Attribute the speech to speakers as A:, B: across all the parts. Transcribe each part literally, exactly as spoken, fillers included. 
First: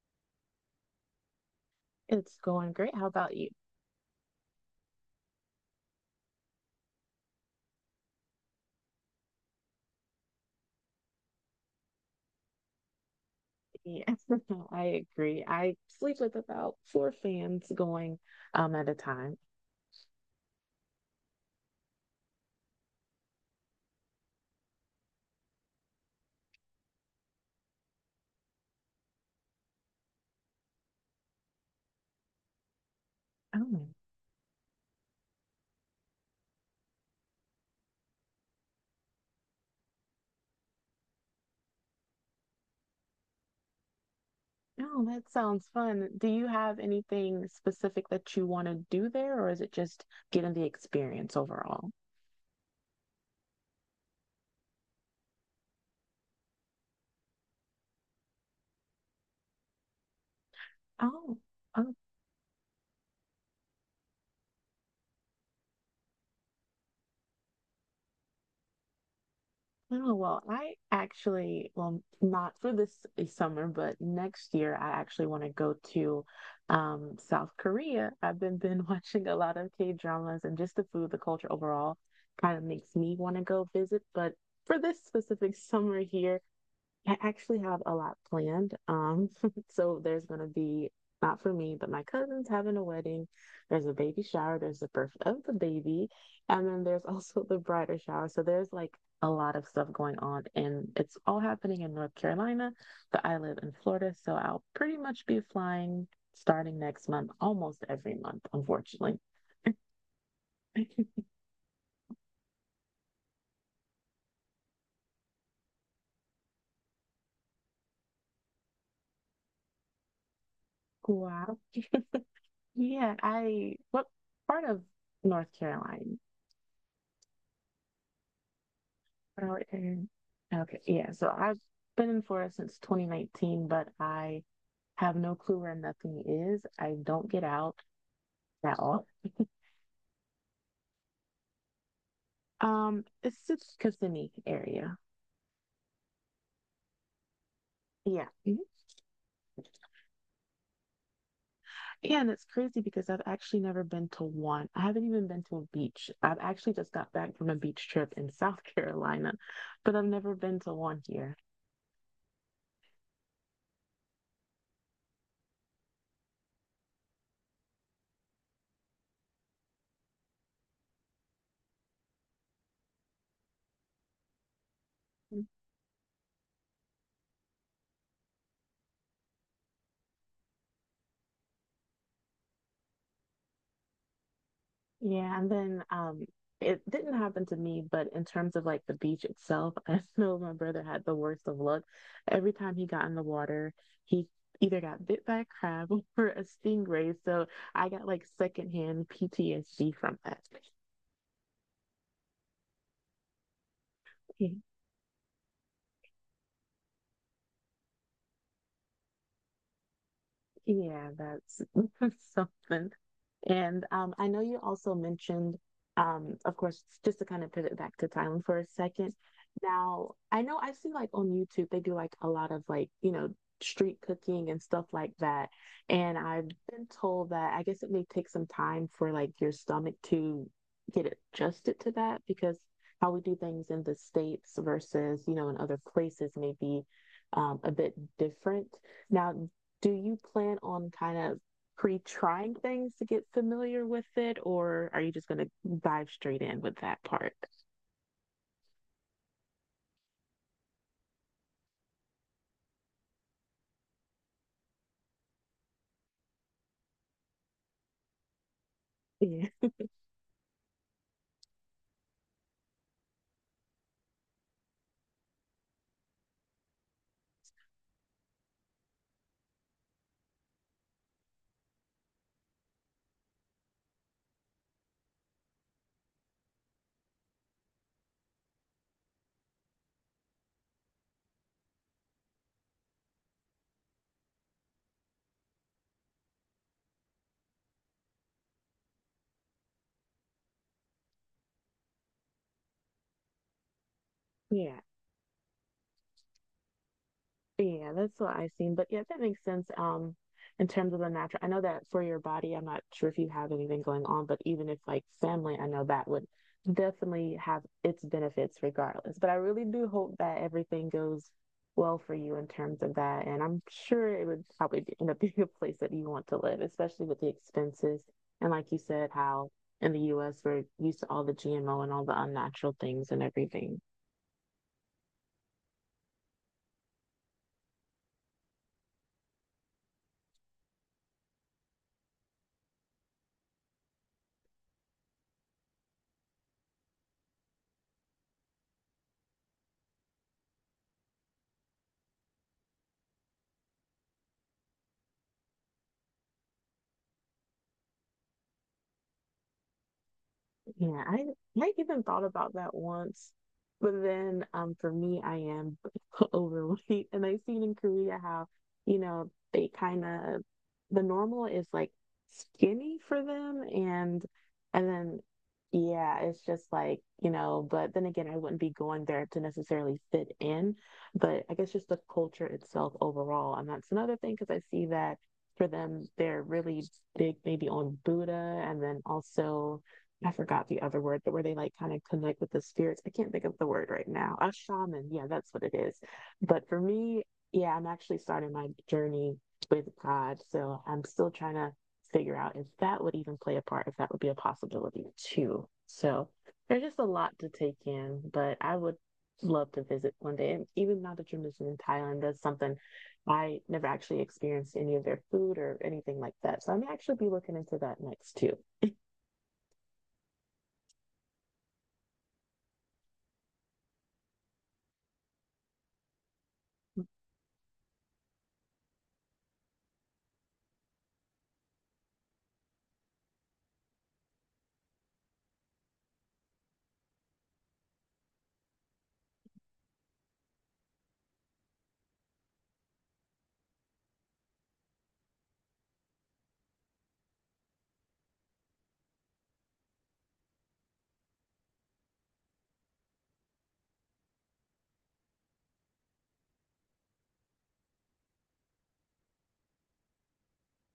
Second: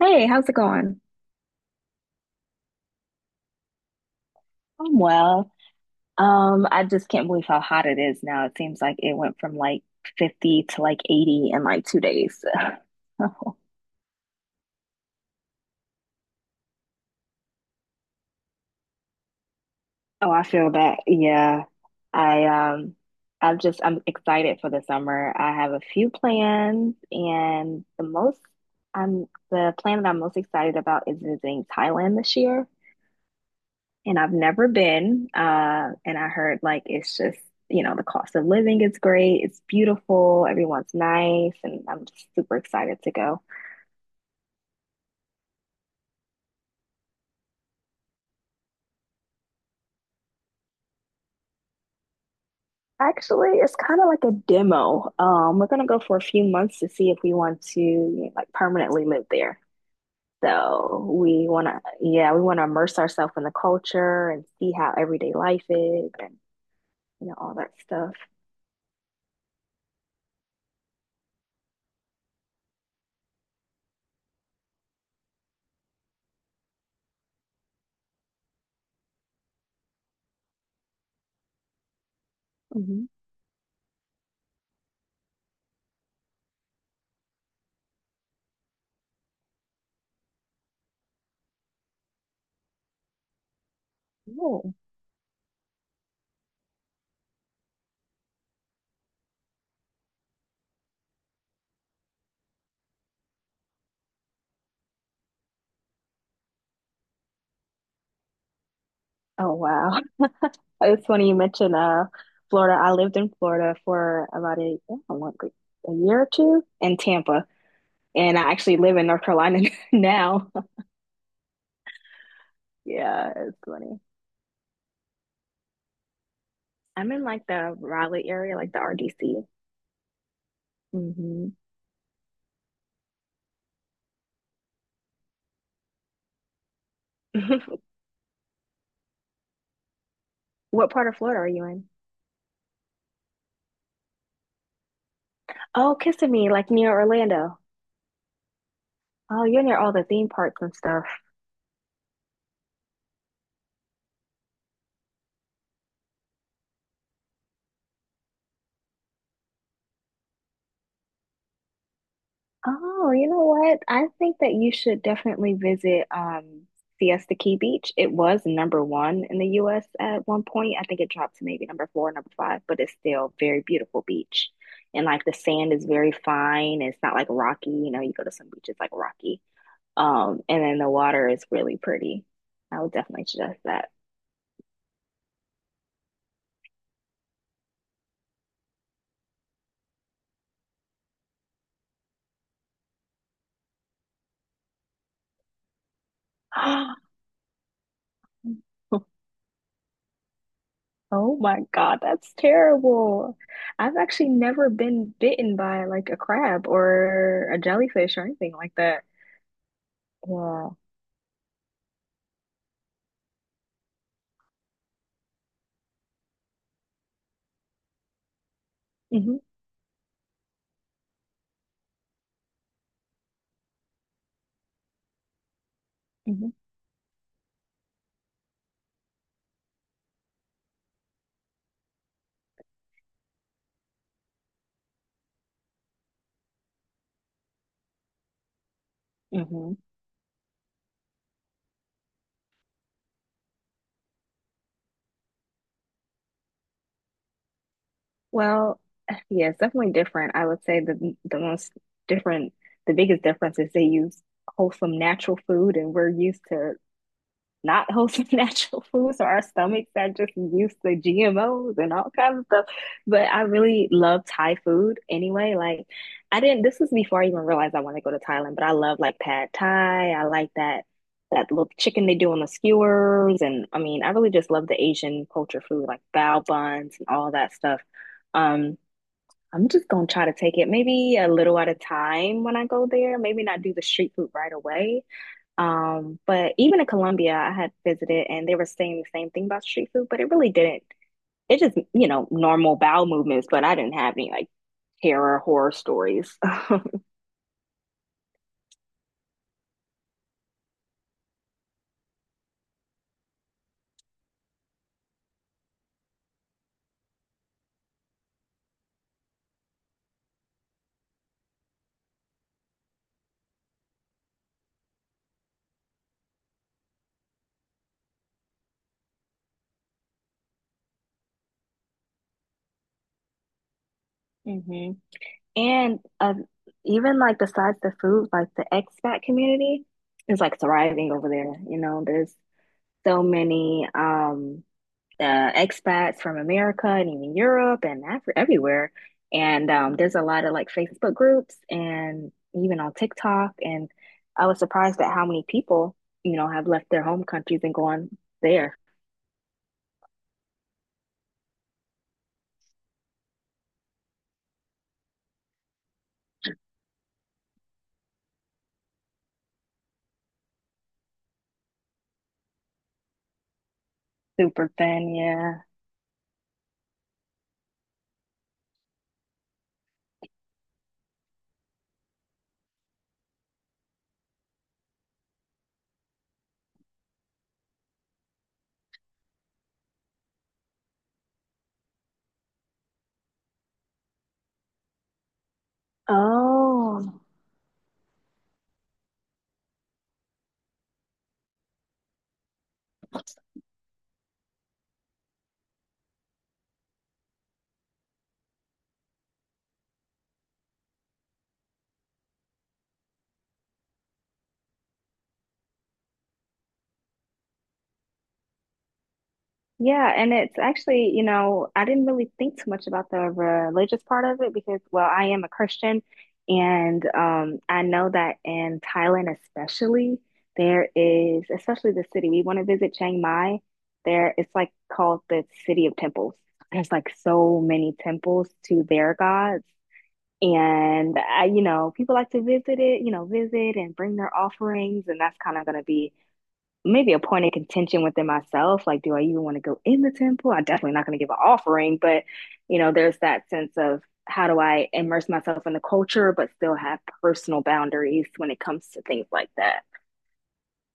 A: Hey, how's it going?
B: It's going great. How about you?
A: I'm well. Um, I just can't believe how hot it is now. It seems like it went from like fifty to like eighty in like two days. Oh,
B: Yeah, I agree. I sleep with about four fans going um at a time.
A: I feel that. Yeah. I um I'm just I'm excited for the summer. I have a few plans and the most I'm the plan that I'm most excited about is visiting Thailand this year.
B: Oh,
A: and I've never been. Uh, and I heard like it's just, you know, the cost of living is great. It's beautiful. Everyone's nice. And I'm just super excited to go.
B: no, that sounds fun. Do you have anything specific that you want to do there, or is it just getting the experience overall?
A: Actually, it's kind of like a demo. Um, we're gonna go for a few months to see if we want to like permanently live there. So we wanna,
B: Oh,
A: yeah, we wanna immerse ourselves in the culture and see how everyday life is and you know all that stuff.
B: Oh, well, I actually, well, not for this eh, summer, but next year, I actually want to go to um, South Korea. I've been been watching a lot of K-dramas and just the food, the culture overall kind of makes
A: Mhm.
B: me want to go visit. But for this specific summer here, I actually have a lot planned. Um, so there's gonna be not for me, but my cousin's having a wedding. There's a baby shower,
A: Cool.
B: there's the birth of the baby, and then there's also the bridal shower. So there's like a lot of stuff going on, and it's all happening in North Carolina, but I live in Florida, so I'll pretty much be flying starting next month, almost every month, unfortunately.
A: Oh wow. It's funny you mentioned uh Florida. I lived in Florida for about a, I don't know, like a year or two in Tampa, and I actually live in North Carolina now.
B: Wow. Yeah,
A: Yeah, it's
B: I
A: funny.
B: what part of North Carolina?
A: I'm in like the Raleigh area, like the R D C.
B: Oh, okay. Okay, yeah. So
A: Hmm.
B: I've been in Florida since twenty nineteen, but I have no clue where nothing is. I don't get out at all.
A: What part of Florida are you in?
B: Um, it's just Kissimmee area.
A: Oh, Kissimmee, like near Orlando.
B: Yeah. Mhm.
A: Oh, you're near all the theme parks and stuff.
B: Yeah, and it's crazy because I've actually never been to one. I haven't even been to a beach. I've actually just got back from a beach trip in South Carolina, but I've never been to one here.
A: Oh, you know what? I think that you should definitely visit um, Siesta Key Beach. It was number one in the U S at one point. I think it dropped to maybe number four, number five, but it's still very beautiful beach. And like the sand is very fine. It's not like rocky. You know, you go to some beaches like rocky. Um, and then the water is really pretty. I would definitely suggest
B: Yeah, and then um it didn't happen to me, but in terms of like the beach itself, I know my brother had the worst of luck. Every time he got in the water, he either got bit by a crab or a
A: that.
B: stingray. So I got like secondhand P T S D from that.
A: Oh my God, that's terrible. I've actually never been bitten by like a crab or a jellyfish or anything like that. Yeah.
B: Yeah, that's, that's something. And um, I know you also mentioned, um, of course, just to kind of pivot back to Thailand for a second.
A: Hmm.
B: Now, I know I see like on YouTube, they do like a lot of like, you know, street cooking and stuff like that. And I've
A: Hmm.
B: been told that I guess it may take some time for like your stomach to get adjusted to that because how we do things in the States versus, you know, in other places may be um, a bit different. Now,
A: Hmm.
B: do you plan on kind of pre-trying things to get familiar with it, or are you just going to dive straight in with that part?
A: Well, yeah, it's definitely different. I would say the the most different, the biggest difference is they use wholesome natural food and we're used to not wholesome natural food. So our
B: Yeah.
A: stomachs are just used to G M Os and all kinds of stuff. But I really love Thai food anyway. Like I didn't this was before I even realized I want to go to Thailand, but I love like pad Thai. I like that that little chicken they do on the skewers, and I mean I really just love the Asian culture food, like bao buns and all that stuff. Um I'm just gonna try to take it maybe a little at a time when I go there. Maybe not do the street food right away, um, but even in Colombia, I had visited and they were saying the same thing about street food, but it really didn't. It just, you know, normal bowel movements, but I didn't have any like
B: Yeah.
A: terror horror stories.
B: Yeah, that's what I've seen. But yeah, that makes sense. Um, in terms of the natural, I know that for your body, I'm not sure if you have anything going on, but even if like family, I know that would definitely have its benefits regardless. But I really do hope that everything goes well for you in terms of that. And I'm sure it would probably be, end up being a place that you want to live, especially with the expenses. And like you said, how in the U S we're used to all the G M O and all the unnatural things and everything.
A: Hmm. And uh, even like besides the food, like the expat community is like thriving over there. You know, there's so many. Um, uh, expats from America and even Europe and Afri- everywhere. And um, there's a lot of like Facebook groups and even on TikTok. And I was surprised at how many people, you know, have left their home countries and gone there.
B: Yeah, I I even thought about that once, but then um for me I am overweight and I've seen in Korea how, you know, they kind of the normal is like skinny for them and
A: Super
B: and
A: thin,
B: then
A: yeah.
B: yeah, it's just like, you know, but then again I wouldn't be going there to necessarily fit in, but I guess just the culture itself overall. And that's another thing because I see that for them they're really big maybe on Buddha and then also I forgot the other word, but where they like kind of connect with the spirits. I can't think of the word right now. A shaman, yeah, that's what it is. But for
A: Oh,
B: me, yeah, I'm actually starting my journey with God, so I'm still trying to figure out if that would even play a part, if that would be a possibility too. So there's just a lot to take in, but I would love to visit one day. And even now that you're mentioning Thailand, that's something I never actually experienced any of their food or anything like that. So I may actually be looking into that next too.
A: yeah, and it's actually, you know, I didn't really think too much about the religious part of it because, well, I am a Christian, and um, I know that in Thailand, especially, there is, especially the city we want to visit, Chiang Mai. There, it's like called the City of Temples. There's like so many temples to their gods, and I, you know, people like to visit it, you know, visit and bring their offerings, and that's kind of going to be maybe a point of contention within myself. Like, do I even want to go in the temple? I'm definitely not going to give an offering, but you know, there's that sense of how do I immerse myself in the culture, but still have personal boundaries when it comes to things like that.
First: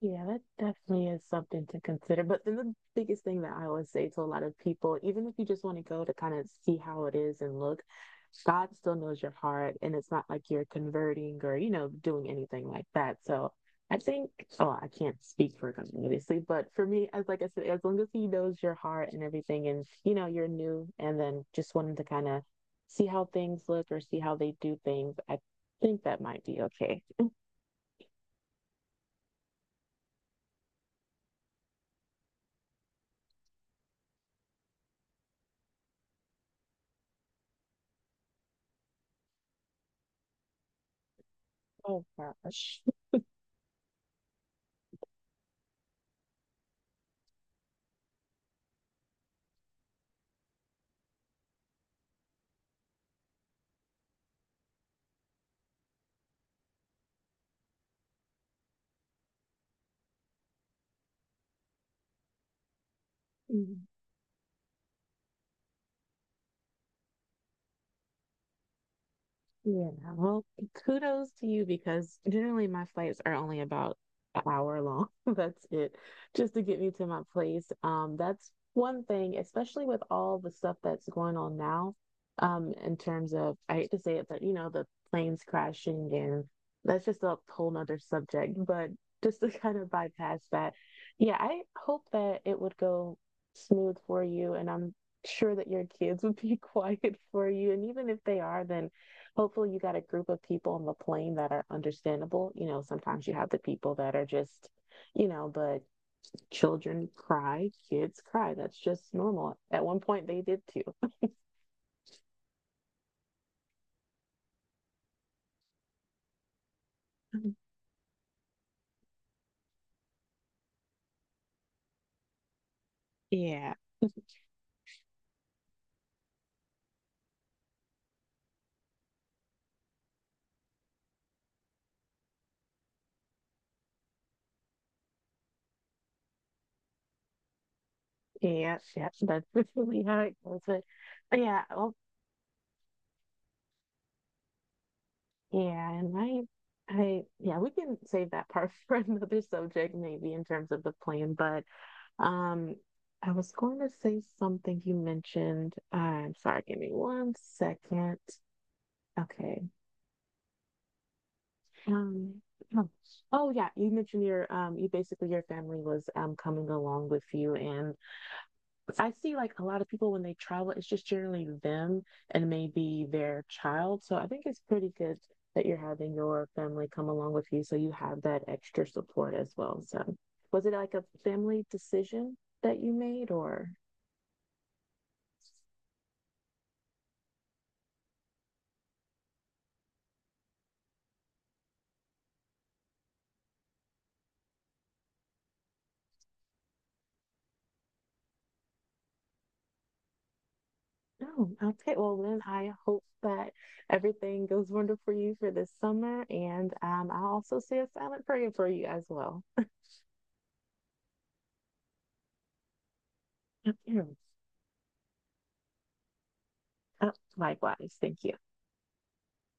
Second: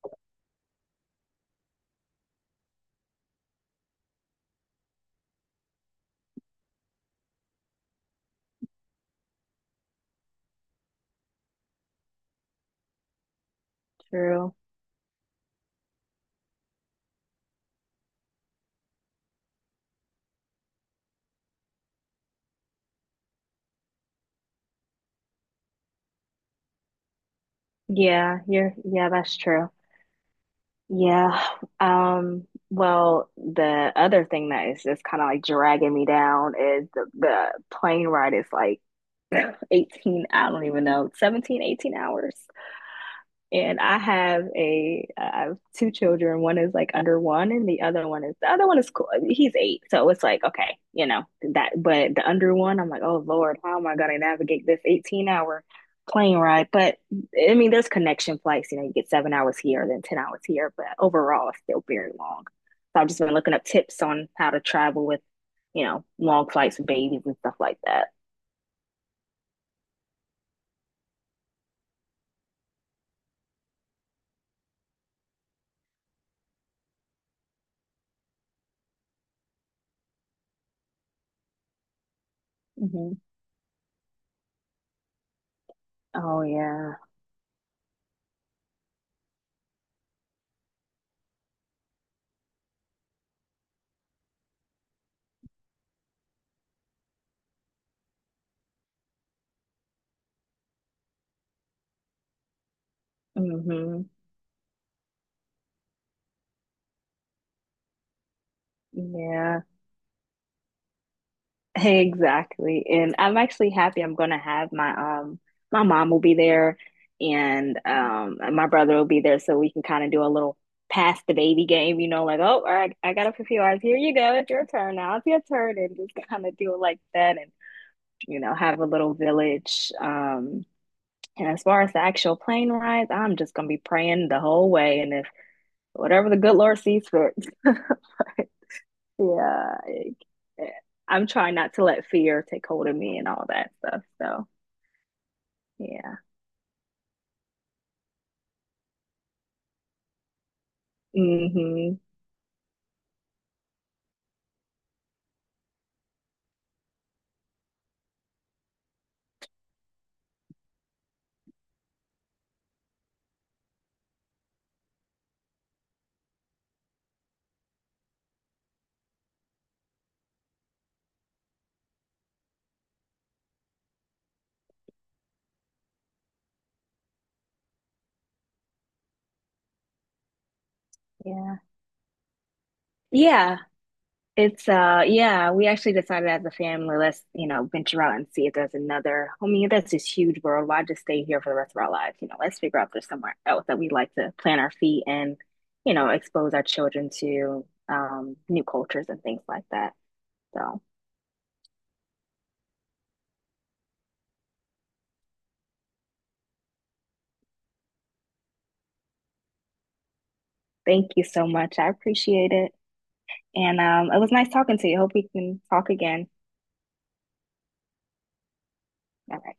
B: Yeah, that definitely is something to consider. But then the biggest thing that I always say to a lot of people, even if you just want to go to kind of see how it is and look, God still knows your heart. And it's not like you're converting or, you know, doing anything like that. So I think,
A: True.
B: oh, I can't speak for God, obviously. But for me, as like I said, as long as He knows your heart and everything, and, you know, you're new and then just wanting to kind of see how things look or see how they do things, I think that might be okay.
A: Yeah, you're, yeah, that's true. Yeah. Um, well, the other thing that is just kind of like dragging me down is the, the plane ride is like eighteen, I don't even know, seventeen, eighteen
B: Oh
A: hours.
B: gosh.
A: And I have a I have two children. One is like under one, and the other one is the other one is cool. He's eight, so it's like okay, you know that. But the under one, I'm like, oh Lord, how am I going to navigate this eighteen hour plane ride? But I mean, there's connection flights. You know, you get seven hours here, then ten hours here, but overall, it's still very long. So I've just been looking up
B: Mm.
A: tips on how to travel with, you know, long flights with babies and stuff like that.
B: Yeah, well, kudos to you because generally my flights are only about an hour long. That's it, just to get me to my place. Um, that's one thing, especially with all the stuff that's going on now, um, in
A: Hmm.
B: terms of, I hate to say it, but you know, the planes crashing
A: Oh
B: and
A: yeah.
B: that's just a whole nother subject. But just to kind of bypass that, yeah, I hope that it would go smooth for you, and I'm sure that your kids would be quiet for you. And even if they are, then hopefully you got a group of people on the plane that are understandable. You know, sometimes you have the people
A: Hmm.
B: that are just, you know, but children cry, kids cry. That's just normal.
A: Yeah.
B: At one point they did
A: Exactly. And I'm actually happy I'm gonna have my um my mom will be there
B: too.
A: and um and my brother will be there so we can kind of do a little pass the baby game, you know, like, oh, all right, I got up a few
B: Yeah.
A: hours. Here you go. It's your turn now. It's your turn, and just kind of do it like that and, you know, have a little village. Um and as far as the actual plane rides, I'm just gonna be praying the whole way and if whatever the good Lord sees fit.
B: Yeah. Yeah. That's
A: Yeah,
B: really
A: like,
B: how it goes.
A: eh,
B: But
A: I'm trying
B: yeah,
A: not to
B: oh
A: let fear take hold of me and all that stuff. So,
B: yeah, and
A: yeah.
B: I I yeah, we can save that part for another subject maybe in terms of the plane, but
A: Hmm.
B: um I was going to say something you mentioned. I'm sorry, give me one second. Okay, Um, oh oh, yeah, you mentioned your um you basically your family was um coming along with you and I see like a lot of people when they travel, it's just generally them and maybe their child. So I think it's pretty good that you're having your family come along with you so you have that extra support as well. So was it like a
A: Yeah,
B: family decision that you made
A: yeah.
B: or
A: It's uh, yeah. We actually decided as a family, let's you know venture out and see if there's another. I mean, that's this huge world. Why just stay here for the rest of our lives? You know, let's figure out if there's somewhere else that we like to plant our feet and you know expose our children to um new cultures and things like that. So.
B: no? Okay, well then I hope that everything goes wonderful for you for this summer and um I'll also say a silent prayer for you as well.
A: Thank you so much. I appreciate it. And um, it was nice talking to you. Hope we can talk again.
B: Uh, Likewise, thank you.
A: All right.